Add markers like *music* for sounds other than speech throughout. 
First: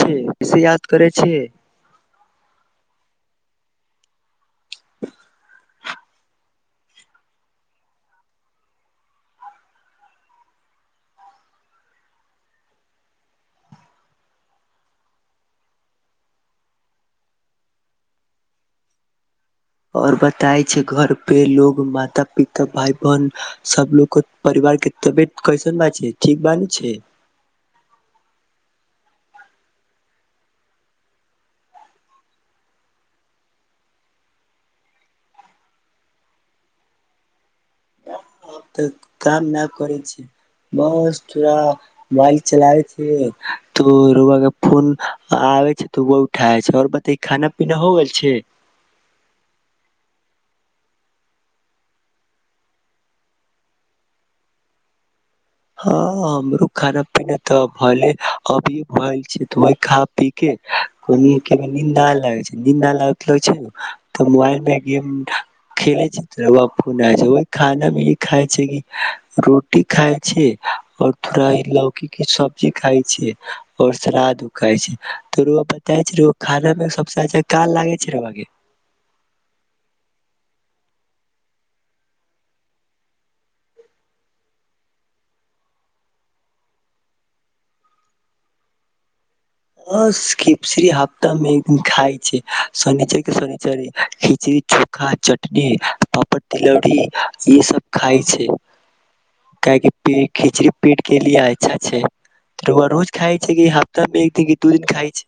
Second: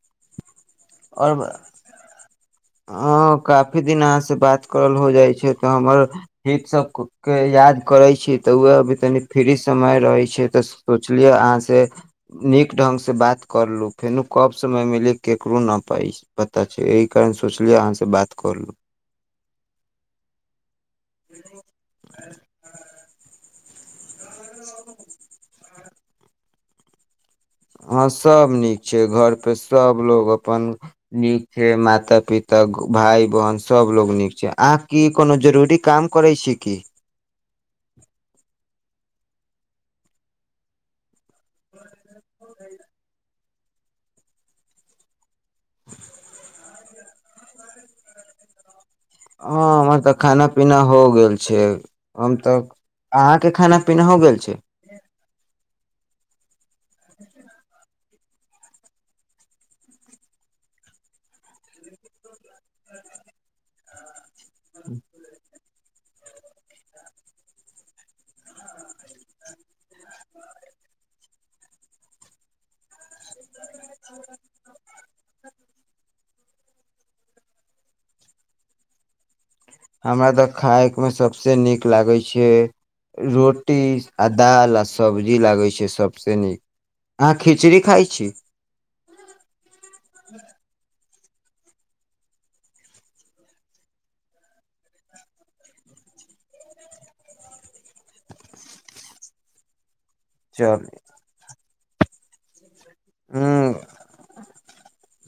ठीक केसे याद करै छिय ह काफी दिन अहाँसँ बात करल हो जाइ छै तऽ हमर हित सब के याद करै छी तऽ उह अभी तनी फ्री समय रहै छै तऽ सोचलियै अहाँ से नीक ढंगग से बात कर लू फेर कब समय मिली ककरो न प पता छै नि सोचलियै अहाँसँ बात करऽ लू आओर बताए छै घर पे लोग माता पिता भाइ बहन सबलोग को परिवार के तबियत कैसन बा छै ठीक बान छै हँ सभ नीक छै घरपे सभलोग अपन नीक छै माता पिता भाय बहिन सभलो नीक छै अहाँ की कोनो जरूरी काम करै छी की तऽ काम न करै छिय बस थोरा मोबाइल चलाबैत ह तऽ रोबा के फोन आबै छै तऽ बहुठए छै आओर ब तऽ ई खाना पीना हो गेल छै हँ हमर तऽ खाना पीना हो गेल छै हम तऽ अहाँके खाना पीना हो गेल छै हँ हमरो खाना पीना तऽ भ अभी भ छै तऽ ओहि खा पी के को नीन्दा ल निन्दा लागतल छै तऽ मोबाइल मे गेम खेले रौआ *unintelligible* खाना मे ई खााय छै रोटी खााय छै और फ्राई लौकी के सब्जी खाय छै और सलाद उ खाय छै तोर बताे छै खाय मे सबसे अच्छा का लागे छै रउआ के हमरा तऽ खायमे सबसे नीक लागै छै रोटी आ दाल आ सब्जी लागै छै सबसे नीक अहाँ खिचड़ी खाई छी खिचरी हफ्ता मे एक दिन खाय छै शनिचर के शनिचल खिचड़ी चोखा चटनी पापड़ तिलौरी ई सब खाय छै काहे की पे खिचड़ी चल पेट केलिए अच्छा छै रउआ रोज खाई छै कि ह हफ्तामे एक दिन दू खाई छै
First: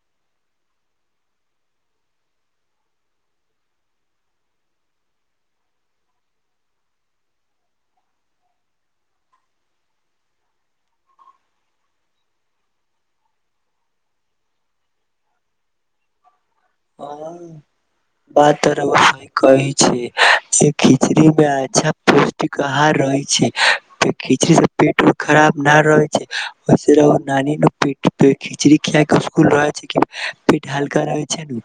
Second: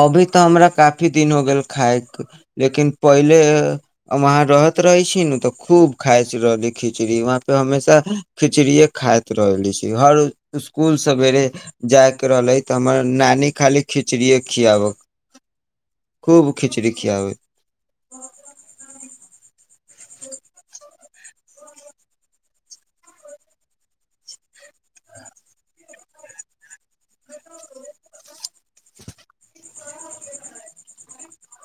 अभी तऽ हमरा काफी दिन हो गेल खायके लेकिन पहिले वहाँ रहैत रहै छी नु तऽ खूब खाइत रहली खिचड़ी वहाँ पे हमेशा खिचड़ीए खाइत रहली छी हर स्कुल सवेरे जायके रहले तऽ हमर नानी खाली खिचड़ीे खीया बक खूब खिचड़ी खियाबै *unintelligible* खिचड़ी मे अच्छा पौष्टिक आहार रहै छै खिचड़ी से पेट खराब न रहे छै वैसे राउर *unintelligible* पेट हल्का रहै छै नु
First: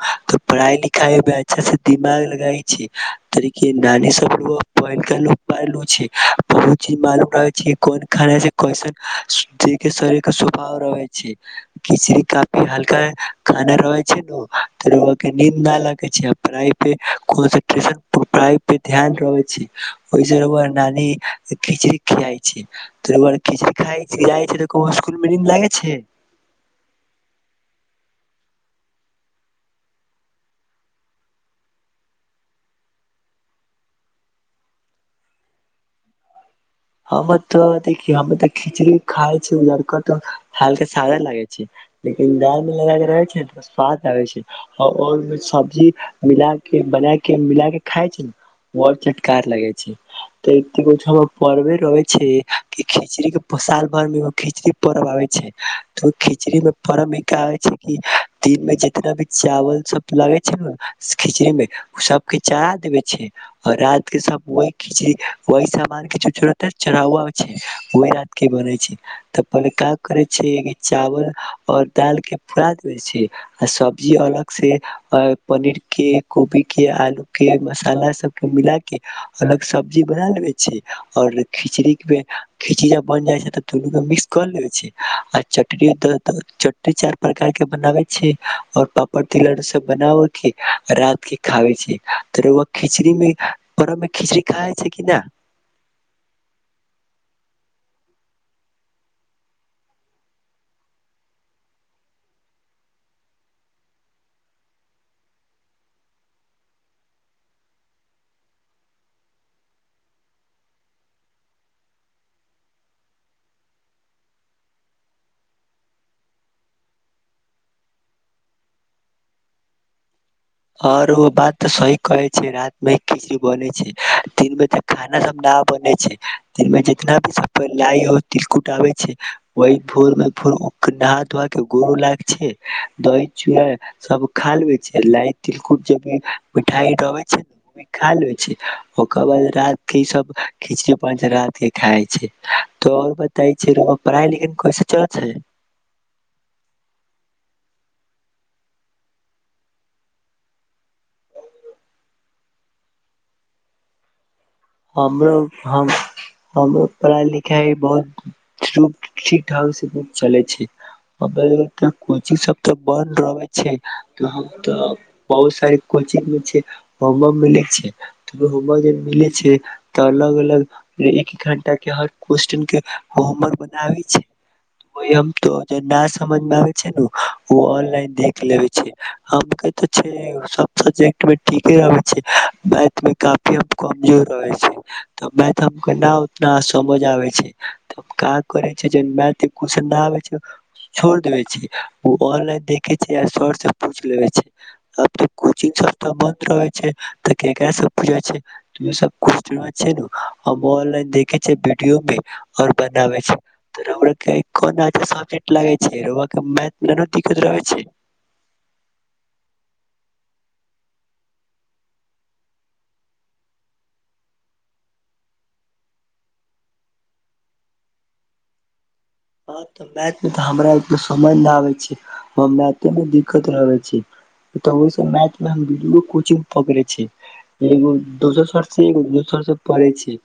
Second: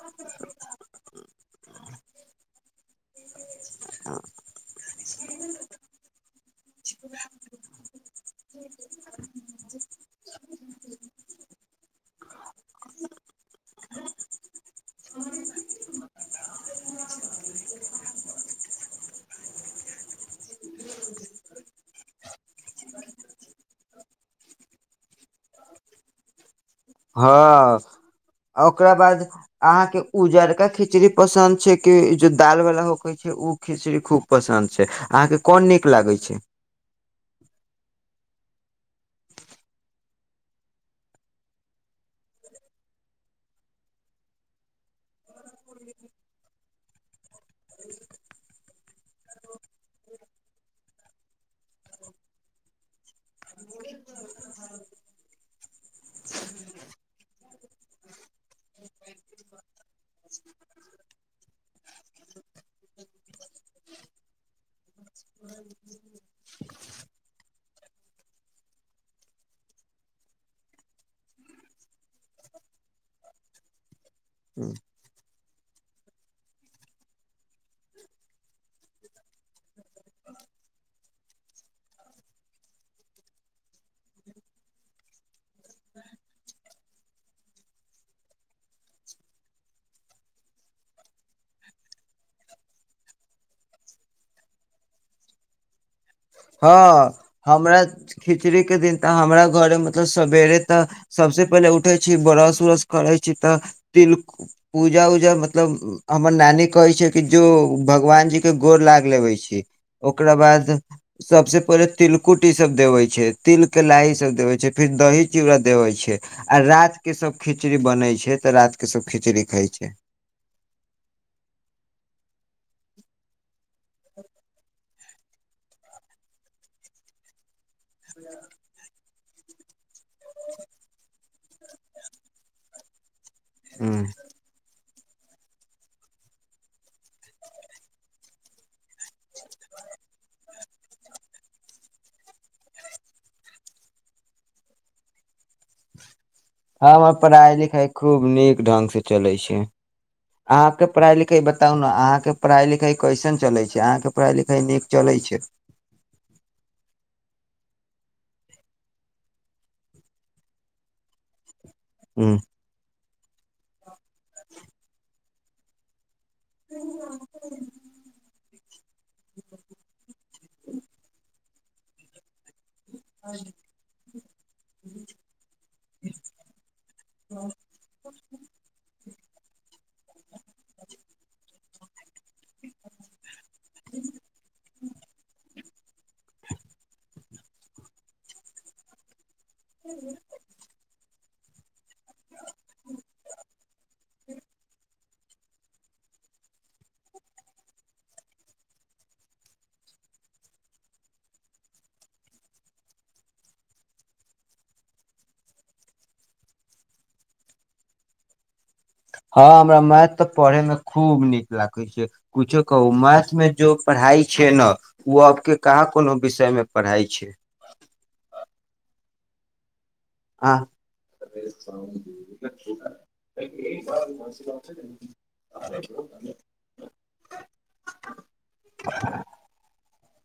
पढ़ाई लिखाई मे अच्छा से दिमाग लगाई छै त देखी यै नानी सब प पल छै *unintelligible* बहुत चीज मालूम रहै छै कोन खाना छै कैसन देख के शरीर के स्वभाव रहै छै खिचड़ी का हल्का खाना रहै छे नु *unintelligible* हँ ओकरा बाद अहाँके उजरका खिचड़ी पसन्द छै कि जे दालवला होकै छै ओ खिचड़ी खूब पसन्द छै अहाँके कोन नीक लागै छै हमर तऽ देखि हमे तऽ खिचड़ी खाय छै लड़को तऽ हालके सादा लागे छै लेकिन दाल मे लगा के रहे छै स्वाद लगे छैर सब्जी मिल के बना के मिल के खाय छै ने ब चटकार लगै छै *unintelligible* *unintelligible* *unintelligible* हँ हमरा खिचड़ीके दिन तऽ हमरा घरे मतलब सवेरे तऽ सबसे पहिले उठै छी ब्रश उरश करै छी तऽ तिल पूजा उजा मतलब हमर नानी कहै छै कि जो भगवान जीके गोर लाग लेबै छी ओकरा बाद सबसे पहिले तिलकुटी इसब देबै छै तिलके लाही सब देबै छै फेर दही चिड़ा देबै छै आ रातके सब खिचड़ी बनै छै तऽ रातके सब खिचड़ी खाई छै ओर ओ बात तऽ सही कहै छै रात मे खसी बने छै दिन मे त खाना सब न बने छै दिन मे जितना भी सब गाइ ओ तिलकुट आबै छै ओहि भोर मे भोर नहा धोआ के गोरो लाग छै द दही चुड़ा सब खा लियै छलै तिलकुट जे भी मिठाईठबै छै ने ओ भी खा लै छै ओकर बाद रात के सब खिचड़ी प रात के खाइ छै तऽ र‌उआ बताय छै पढ़ाई लिखाई कैसन चलै छै हाँ हमर पढ़ाई लिखाई खूब नीक ढंग से चलै छी अहाँ के पढ़ाई लिखाई बताउ ने अहाॅं के पढ़ाई लिखाई कैसन चलै छै अहाँ के पढ़ाई लिखाई नीक चलै हमरो छै हमरो पढ़ाई लिखा आई बहुत ठीक ठाक से चलै छै त हूँ कोचिंग सब तऽ बड़ लगै छै तऽ हम तऽ बहुत सारे कोचिंग बम बम मिलै छै त बजै मिले छै तऽ अलग अलग एक घण्टाके हर कोश्चन के होमवर्क बनाबै छै वही हम तऽ जे समझ मे ना आबै छै ओ ऑनलाइन देख लेबे छै हम क जे छै सब के टुवेन्टी *unintelligible* अबै छै बैंक में काम *unintelligible* के कमजोर रहै छै तऽ मै त हम कह न उतना समझ क करै छै जे मैथिली कोश्चन ना आबय छोड़ देब जी ओ ऑनलाइन देखे छै आ सर से पूछ लेबे छै कोचिंग सब बन्द रहे छै तऽ केकरा सब स पु छै जाय छै इ सब ऑनलाइन देखैय छै विडियो पे आओर बनाबै छै राउरा के कोन आसान लागैय छै राउरा के मैथ दिककत नहि न राखैत छै हँ हमरा मैथ तऽ पढ़ैमे खूब नीक लागै छै कुछो कहू मैथ मे जो पढ़ाइ छै ने ओ आबके कहाँ कोनो विषयमे पढ़ाइ छै हँ मैथ में त आ हमरा एत समझ न आबे छै मैथ मे दिक्कत रहै छै मैथ मे हम दू दूगो कोचिंग पकड़ै छै एगो दोसर सर से एगो विवेक सर से पढै छी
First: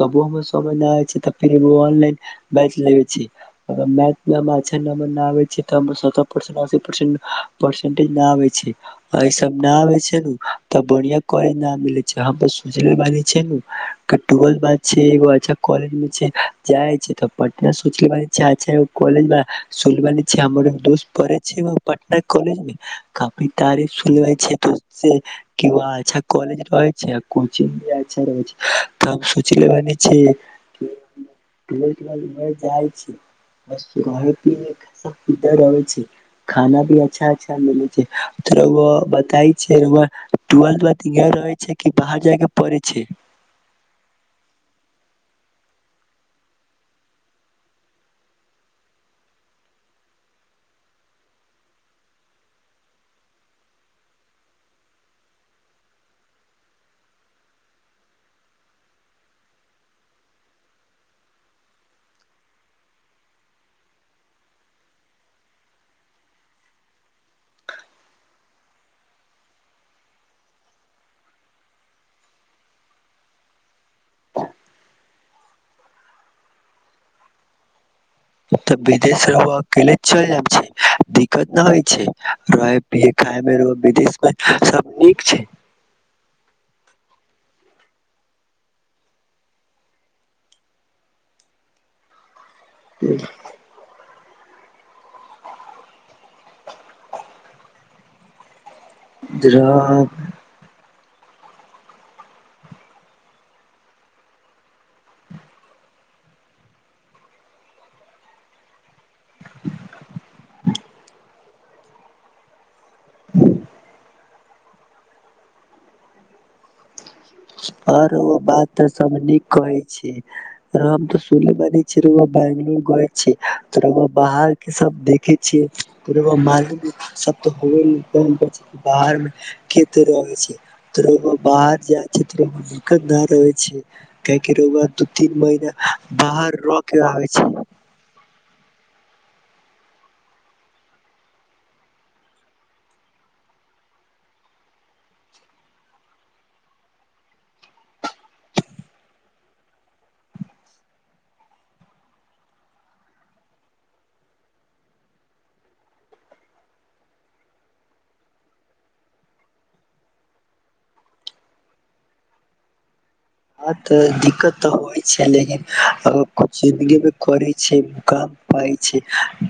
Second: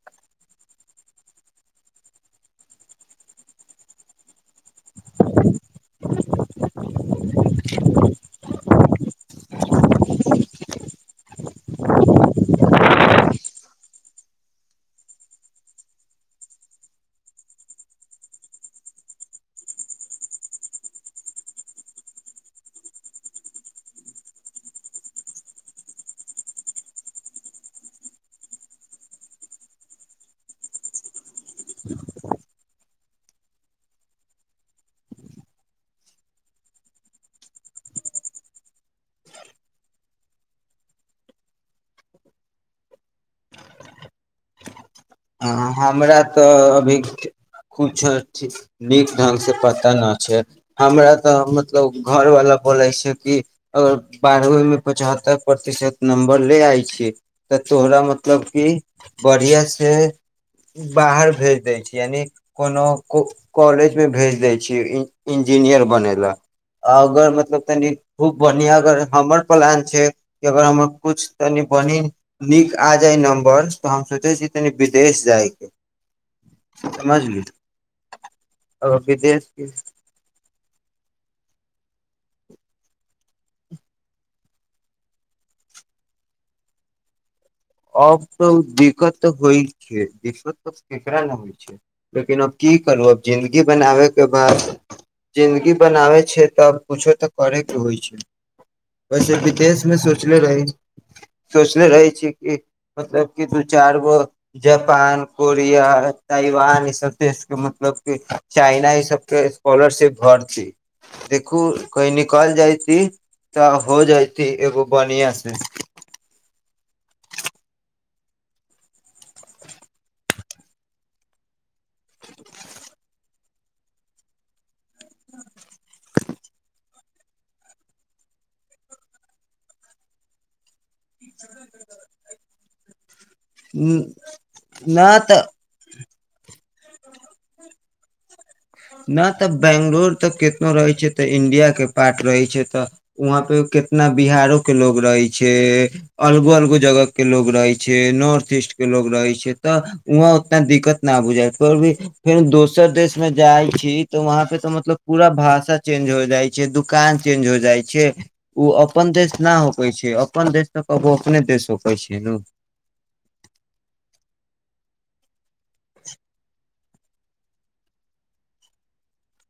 तब ओ मे समझ नहि आय छै त फेर ऑनलाइन बैच लेबे छी मैथ अच्छा नंबर न आब छै त सतर परसेंट अस्सी परसेंटज आबै छै सब न आबै छै नु छै तऽ बढ़िया कॉलेज न मिले छै सोचले बाली छै नु टुवेल्थ बात छै एगो अच्छा कॉलेज मे छै जाय छै त पटना सोचले ब अच्छागो कॉलेज मे सुनने बानि छी हमरो दोस्त पढै छै पटना कॉलेज मे काफी तारीफ सुनै छै दोस्त से अच्छा कॉलेज रहै छै आ अच्छा कोचिंग भी रहै छै त सोचने बानी छी। हम टुवेल्थ लऽ जाय छी बस रहधर रहै छै खाना भी अच्छा अच्छा मिलै छै रउआ बताय छै र‌उआ टूवेल्थ भरि रहै छै कि बाहर जाय पड़ै छै हमरा तऽ अभी किछो नीक ढङ्गसँ पता न छै हमरा तऽ मतलब घरवला बोलै छै कि अगर बारहवीमे पचहत्तरि प्रतिशत नम्बर ले आइ छि तऽ तोरा मतलब कि बढ़िआसँ बाहर भेज दै छी यानि कोनो कॉलेजमे भेज दै छी इंजीनियर बनै ल अगर मतलब तनि खूब बढ़िआँ अगर हमर प्लान छै कि अगर हमर कुछ तनि बढ़ नीक आ जाइ नम्बर तऽ हम सोचैय छी तनी बिदेश जाय के समझली तऽ विदेश रह अके चल जाब छै दिक्कत न होइ खाय मे विदेश मे सब नीक छै। अब तऽ दिक्कत तऽ होइ छै। दिक्कत तऽ केकरा ने होइ छै लेकिन अब की करू आब जिंन्दगी बनाबे, के बाद जिन्दगी बनाबै छै। तब कुछो तऽ करे के होइ छै। वैसे विदेशमें रह सोचनेे रहि, सोचने रहै छी। मतलब क दू चारि गो जापान कोरिया, ताइवान ई सब देश के मतलब क चाइना ई सब के स्कॉलरशिप भरति देखू की न कहि निकल हल जाय तऽ हो जाइतथि एगो बानिय आस आर ओ बात तऽ सब न कहै छै। हम त सुल बनेै छी बंगलो गए छी, त बाहर के सब देखे छ मालू सब बाहर मे कते रहै छै। बाहर जा दिककतदार र छै न काएके रोवा दू ती तऽ महिना, बाहर र के आबै छै। न तऽ बंगलोर तऽ केितनो रहै छै। तऽ इंडिया के पार्ट रहे छै। तऽ वहां पे कितना बिहारो के लोग रहे छै। अलगो अलगो जगह के लोग रहे छै। नॉर्थ ईस्ट के लोग रहे छै। तऽ वहााँ उतना दिक्कत न बुझा फे भी फेर दोसर देश मे जाइ छी तऽ वहााँ पे तऽ मतलब पूरा भाषा चेंज हो जाइ छै। दुकान चेंज हो जाइ छै। ओ अपन देश न होपै छै। अपन देश तऽ कबो अपने देश होपै छै ने ह तऽ दिक्कत तऽ होइ छै। लेकिन अगर कुछ जिंन्दगी मे करै छै। मुकाम पइ छै,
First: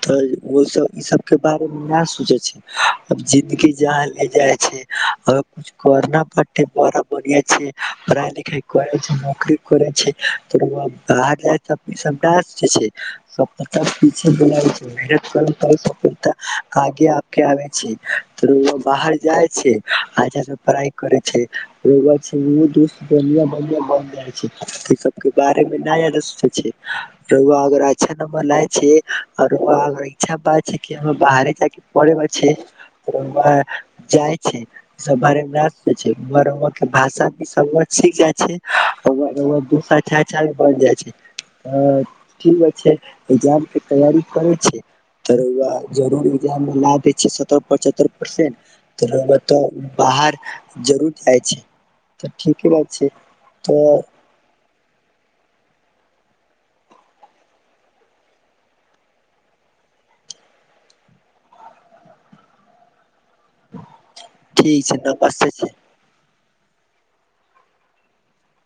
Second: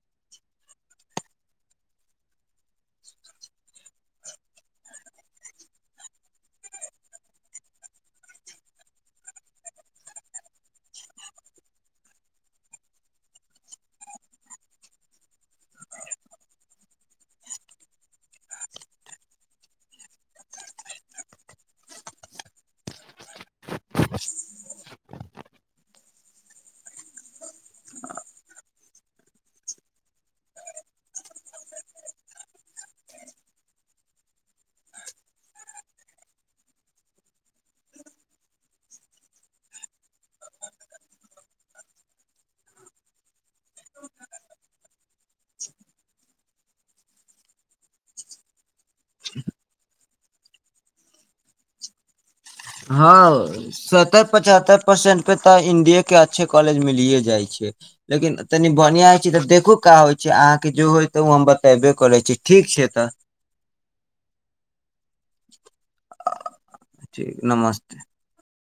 तऽ ओ सब इ सब के बारे मे न सोचे छै, जिदगी जहााँ ले जाइ छै अगर कुछ करना पड़े बड़ा बढ़िया छै। पढ़ाई लिखाई करैइ छ नोकरी करै छै *unintelligible* आगे आ आबे छै त बाहर जाइ छै पढ़इ कर छै *unintelligible* सब बारे मेा अच्छा नं्बर लाय छैर इच्छा बात छै बाहरे पे सब बारे मे के भाा सख छै राउआ दू बन जाइ छै त क हो छै ए्जाम के तैयारी करै छै त जरूर एजाम मे ला दै छै सतर पचत्तर परसेंट त तऽ बाहर जरूर जाइ छै। ठीके बात छै। हँ तऽ सत्तर पचहत्तर परसेंट पे तऽ इं्डिये के अच्छे कॉलेज मिलिए जाइ छैियै लेकिन तनि बढ़िआँ होइ छै। तऽ देखू का होइ छै। अहाँके जो होय तऽ ओ हम बतेबे करै छी ठीक छै। तऽ ठीक छै तऽ बसे छै। ठीक नमस्ते